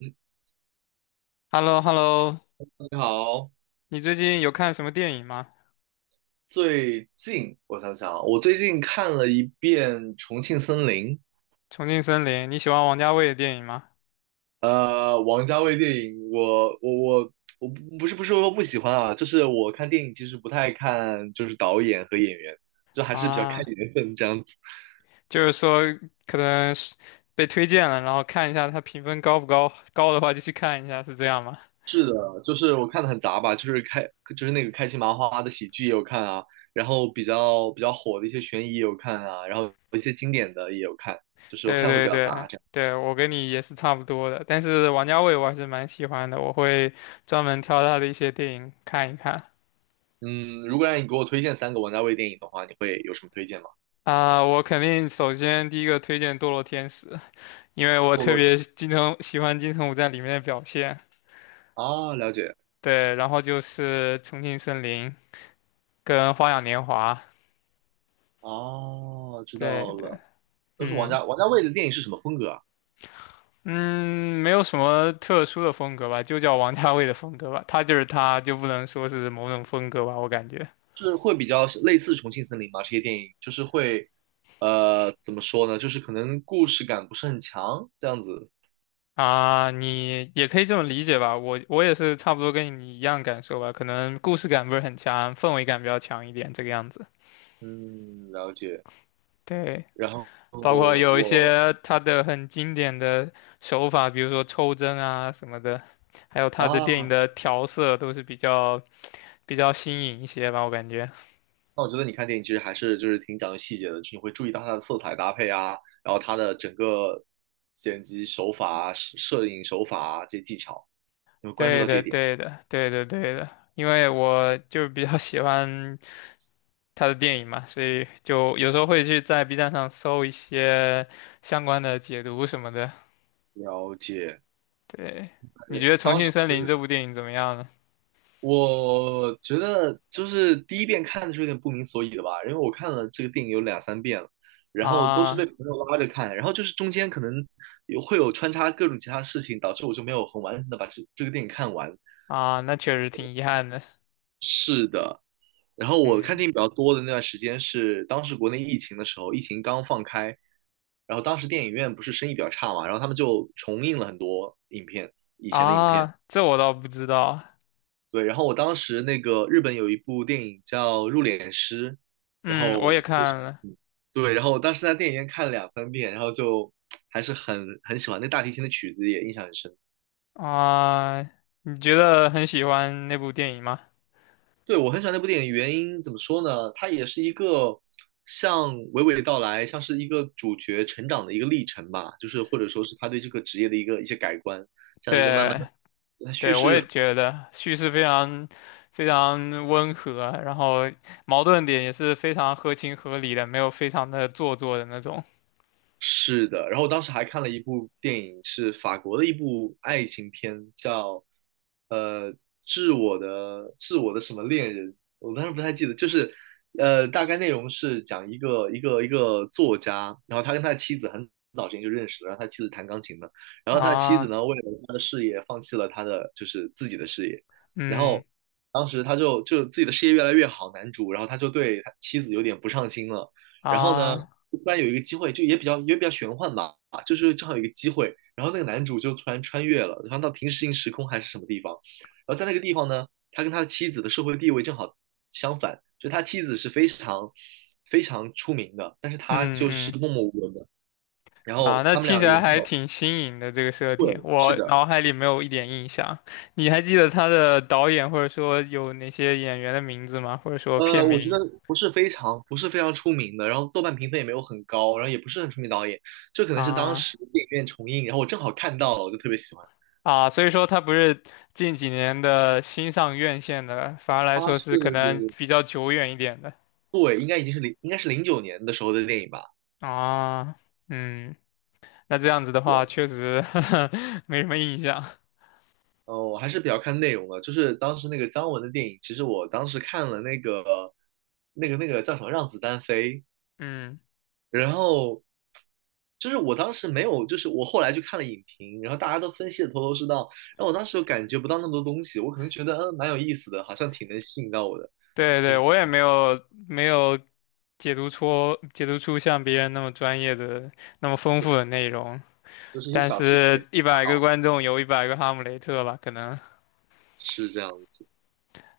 嗯 h e l l o h e l l o 你好，你最近有看什么电影吗？最近我想想啊，我最近看了一遍《重庆森林》。《重庆森林》，你喜欢王家卫的电影吗？王家卫电影，我不是说不喜欢啊，就是我看电影其实不太看，就是导演和演员，就还是比较看啊，缘分这样子。就是说可能是被推荐了，然后看一下他评分高不高，高的话就去看一下，是这样吗？是的，就是我看的很杂吧，就是开就是那个开心麻花的喜剧也有看啊，然后比较火的一些悬疑也有看啊，然后一些经典的也有看，就是我对看的会对比较杂。对这样。对，我跟你也是差不多的，但是王家卫我还是蛮喜欢的，我会专门挑他的一些电影看一看。嗯，如果让你给我推荐三个王家卫电影的话，你会有什么推荐吗？啊、我肯定首先第一个推荐《堕落天使》，因为我堕特落别金城喜欢金城武在里面的表现。啊，了解。对，然后就是《重庆森林》跟《花样年华》，哦，知对道对，了。都是王嗯家王家卫的电影是什么风格啊？嗯，没有什么特殊的风格吧，就叫王家卫的风格吧，他就是他，就不能说是某种风格吧，我感觉是会比较类似《重庆森林》吗？这些电影就是会，怎么说呢？就是可能故事感不是很强，这样子。啊，你也可以这么理解吧，我也是差不多跟你一样感受吧，可能故事感不是很强，氛围感比较强一点，这个样子，嗯，了解。对。然后包括有一我些他的很经典的手法，比如说抽帧啊什么的，还有他的电啊，影的调色都是比较新颖一些吧，我感觉。那我觉得你看电影其实还是就是挺讲究细节的，就是你会注意到它的色彩搭配啊，然后它的整个剪辑手法啊、摄影手法啊这些技巧，你会关注对到这的，一点。对的，对的，对的。因为我就比较喜欢他的电影嘛，所以就有时候会去在 B 站上搜一些相关的解读什么的。了解。对，你对，觉得《重当时庆森林》这部电影怎么样呢？我觉得就是第一遍看的时候有点不明所以的吧，因为我看了这个电影有两三遍了，然后都是被啊朋友拉着看，然后就是中间可能有会有穿插各种其他事情，导致我就没有很完整的把这个电影看完。啊，那确实挺遗憾的。然后我看嗯电影比较多的那段时间是当时国内疫情的时候，疫情刚放开，然后当时电影院不是生意比较差嘛，然后他们就重映了很多影片，以前的影片。啊，这我倒不知道。对，然后我当时那个日本有一部电影叫《入殓师》，然嗯，后我我也看了嗯对，然后我当时在电影院看了两三遍，然后就还是很喜欢，那大提琴的曲子也印象很深。啊。你觉得很喜欢那部电影吗？对，我很喜欢那部电影，原因怎么说呢？它也是一个像娓娓道来，像是一个主角成长的一个历程吧，就是或者说是他对这个职业的一些改观，这样一个慢慢对，的，它叙对，我事也觉得叙事非常非常温和，然后矛盾点也是非常合情合理的，没有非常的做作的那种是的。然后我当时还看了一部电影，是法国的一部爱情片，叫呃《致我的什么恋人》，我当时不太记得，就是大概内容是讲一个作家，然后他跟他的妻子很早之前就认识了，然后他妻子弹钢琴的，然后他的妻子啊，呢为了他的事业放弃了他的就是自己的事业，然嗯后当时他就就自己的事业越来越好，男主，然后他就对他妻子有点不上心了。然后呢，啊，突然有一个机会，就也比较玄幻吧，就是正好有一个机会，然后那个男主就突然穿越了，然后到平行时空还是什么地方，然后在那个地方呢，他跟他的妻子的社会地位正好相反，就他妻子是非常出名的，但是他嗯就是嗯默默无闻的，然啊，后那他们俩听也起来没还有挺新颖的这个设定，对，是我的。脑海里没有一点印象。你还记得他的导演或者说有哪些演员的名字吗？或者说片我觉得名不是非常出名的，然后豆瓣评分也没有很高，然后也不是很出名导演，这可能是当啊？时电影院重映，然后我正好看到了，我就特别喜欢。啊，所以说它不是近几年的新上院线的，反而来他说是可能是，比较久远一点的。对，应该已经是零，应该是零九年的时候的电影吧？啊，嗯，那这样子的对，话，确实 没什么印象。我还是比较看内容的，就是当时那个姜文的电影，其实我当时看了那个叫什么《让子弹飞》，嗯，然后就是我当时没有，就是我后来去看了影评，然后大家都分析的头头是道，然后我当时又感觉不到那么多东西，我可能觉得嗯蛮有意思的，好像挺能吸引到我的，对对，我也没有解读出像别人那么专业的、那么丰富的内容。就是一些但小细是，节。一啊百个好，观众有一百个哈姆雷特吧，可能。是这样子。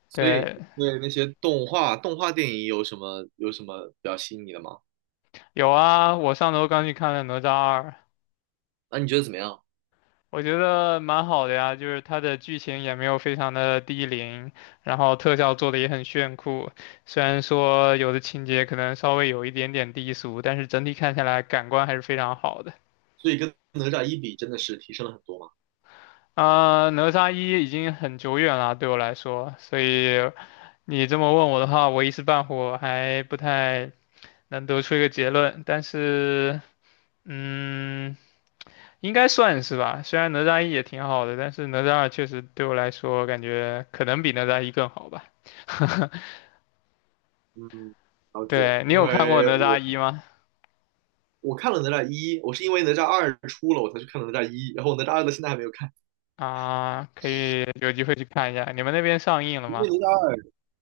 所以对，对那些动画电影有什么比较吸引你的吗？有啊，我上周刚去看了《哪吒二》，那你觉得怎么样？我觉得蛮好的呀，就是它的剧情也没有非常的低龄，然后特效做的也很炫酷。虽然说有的情节可能稍微有一点点低俗，但是整体看下来感官还是非常好的。所以跟哪吒一比，真的是提升了很多嘛。啊、哪吒一已经很久远了，对我来说，所以你这么问我的话，我一时半会儿还不太能得出一个结论。但是，嗯。应该算是吧。虽然哪吒一也挺好的，但是哪吒二确实对我来说感觉可能比哪吒一更好吧。嗯，了解。对，你因有看过为哪吒我一吗？我看了哪吒一，我是因为哪吒二出了我才去看了哪吒一，然后哪吒二的现在还没有看。啊，可以有机会去看一下。你们那边上映了吗？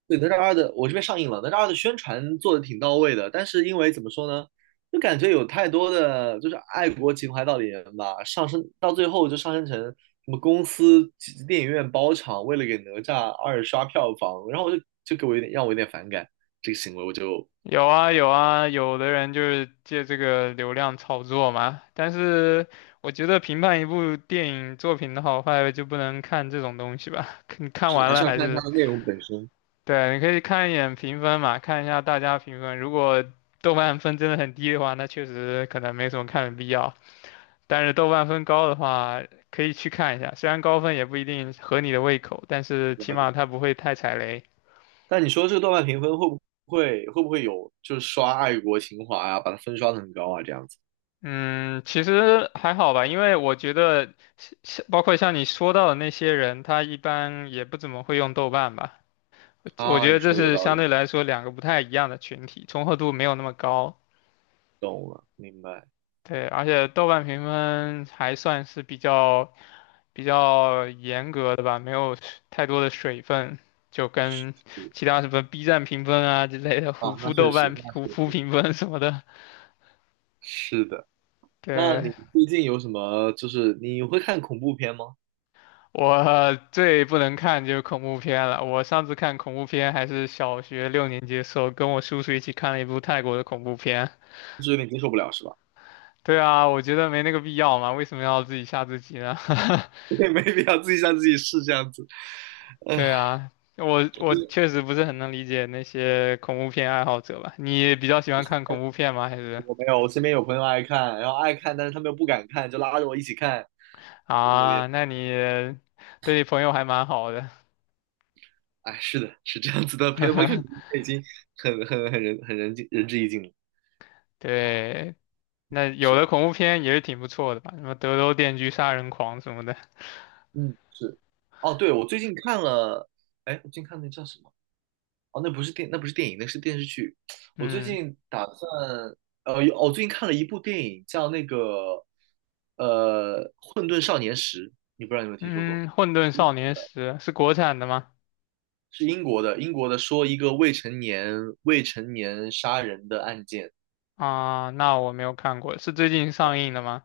对，哪吒二的我这边上映了，哪吒二的宣传做的挺到位的，但是因为怎么说呢，就感觉有太多的就是爱国情怀到里面吧，上升到最后就上升成什么公司电影院包场，为了给哪吒二刷票房，然后我就就给我有点让我有点反感这个行为，我就有啊有啊，有的人就是借这个流量炒作嘛。但是我觉得评判一部电影作品的好坏就不能看这种东西吧，你看是完还是了要还看它是的内容本身。对，你可以看一眼评分嘛，看一下大家评分。如果豆瓣分真的很低的话，那确实可能没什么看的必要。但是豆瓣分高的话，可以去看一下。虽然高分也不一定合你的胃口，但是起了码它不会太踩雷。但你说这个豆瓣评分会不会有就是刷爱国情怀啊，把它分刷的很高啊这样子？嗯，其实还好吧，因为我觉得像包括像你说到的那些人，他一般也不怎么会用豆瓣吧。我啊？觉得你这说的有是道相理，对来说两个不太一样的群体，重合度没有那么高。懂了，明白。对，而且豆瓣评分还算是比较严格的吧，没有太多的水分，就跟嗯其他什么 B 站评分啊之类的、啊，虎那扑确豆实，瓣、那虎确扑实评分什么的。是的。那你对，最近有什么就是你会看恐怖片吗？我最不能看就是恐怖片了。我上次看恐怖片还是小学六年级的时候，跟我叔叔一起看了一部泰国的恐怖片。就是有点接受不了是吧？对啊，我觉得没那个必要嘛，为什么要自己吓自己呢？也没必要自己让自己是这样子。对啊，我就我是确实不是很能理解那些恐怖片爱好者吧？你比较喜欢看恐怖片吗？还是我没有，我身边有朋友爱看，然后爱看，但是他们又不敢看，就拉着我一起看，就有啊？点。那你对你朋友还蛮好的。哎，是的，是这样子的，陪他们看恐怖片已经很尽人至义尽了。对，那有是。的恐怖片也是挺不错的吧？什么《德州电锯杀人狂》什么的。嗯，是。哦，对，我最近看了，哎，我最近看那叫什么？哦，那不是电，那不是电影，那是电视剧。我最嗯近打算，有哦我最近看了一部电影，叫那个，呃，《混沌少年时》，你不知道有没有听说过？嗯，《混沌英少国年的，时》是国产的吗？是英国的，英国的，说一个未成年杀人的案件。啊，那我没有看过，是最近上映的吗？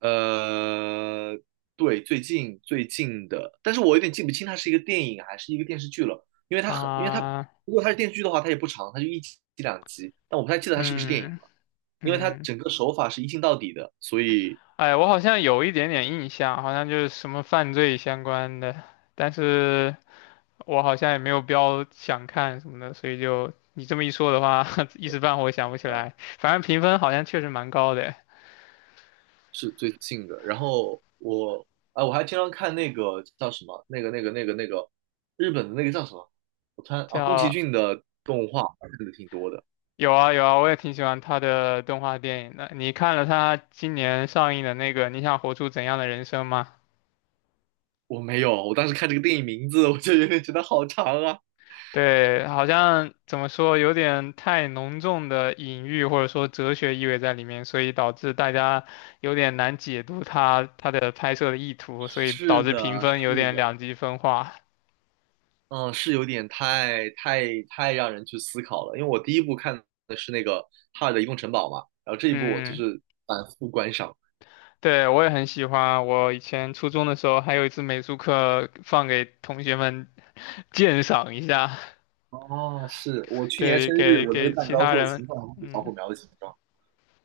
呃，对，最近最近的，但是我有点记不清它是一个电影还是一个电视剧了，因为它很，因为它啊，如果它是电视剧的话，它也不长，它就一集两集，但我不太记得它是不是电影嗯了，因为它嗯整个手法是一镜到底的，所以哎，我好像有一点点印象，好像就是什么犯罪相关的，但是我好像也没有标想看什么的，所以就你这么一说的话，一时半会儿想不起嗯、呃来。反正评分好像确实蛮高的，是最近的。我还经常看那个叫什么，那个日本的那个叫什么，我突然啊，宫崎叫骏的动画看的挺多的。有啊有啊，我也挺喜欢他的动画电影的。你看了他今年上映的那个《你想活出怎样的人生》吗？我没有，我当时看这个电影名字，我就有点觉得好长啊。对，好像怎么说，有点太浓重的隐喻或者说哲学意味在里面，所以导致大家有点难解读它的拍摄的意图，所以导是致的，评分是有点的，两极分化。嗯，是有点太让人去思考了。因为我第一部看的是那个《哈尔的移动城堡》嘛，然后这一部我就嗯，是反复观赏。对，我也很喜欢。我以前初中的时候还有一次美术课放给同学们鉴赏一下，哦，是我去年给生日，给我那个给蛋其糕他做的人。形状就是小嗯，火苗的形状。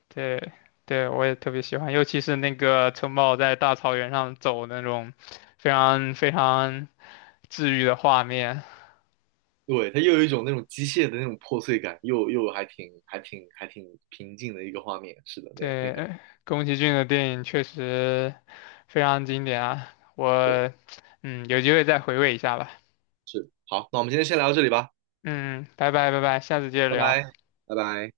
对对，我也特别喜欢，尤其是那个城堡在大草原上走那种非常非常。治愈的画面。对，它又有一种那种机械的那种破碎感，又又还挺平静的一个画面。是的，那那个对，宫崎骏的电影确实非常经典啊，对，我嗯有机会再回味一下吧。是好，那我们今天先聊到这里吧，嗯，拜拜拜拜，下次接着拜拜，聊。拜拜。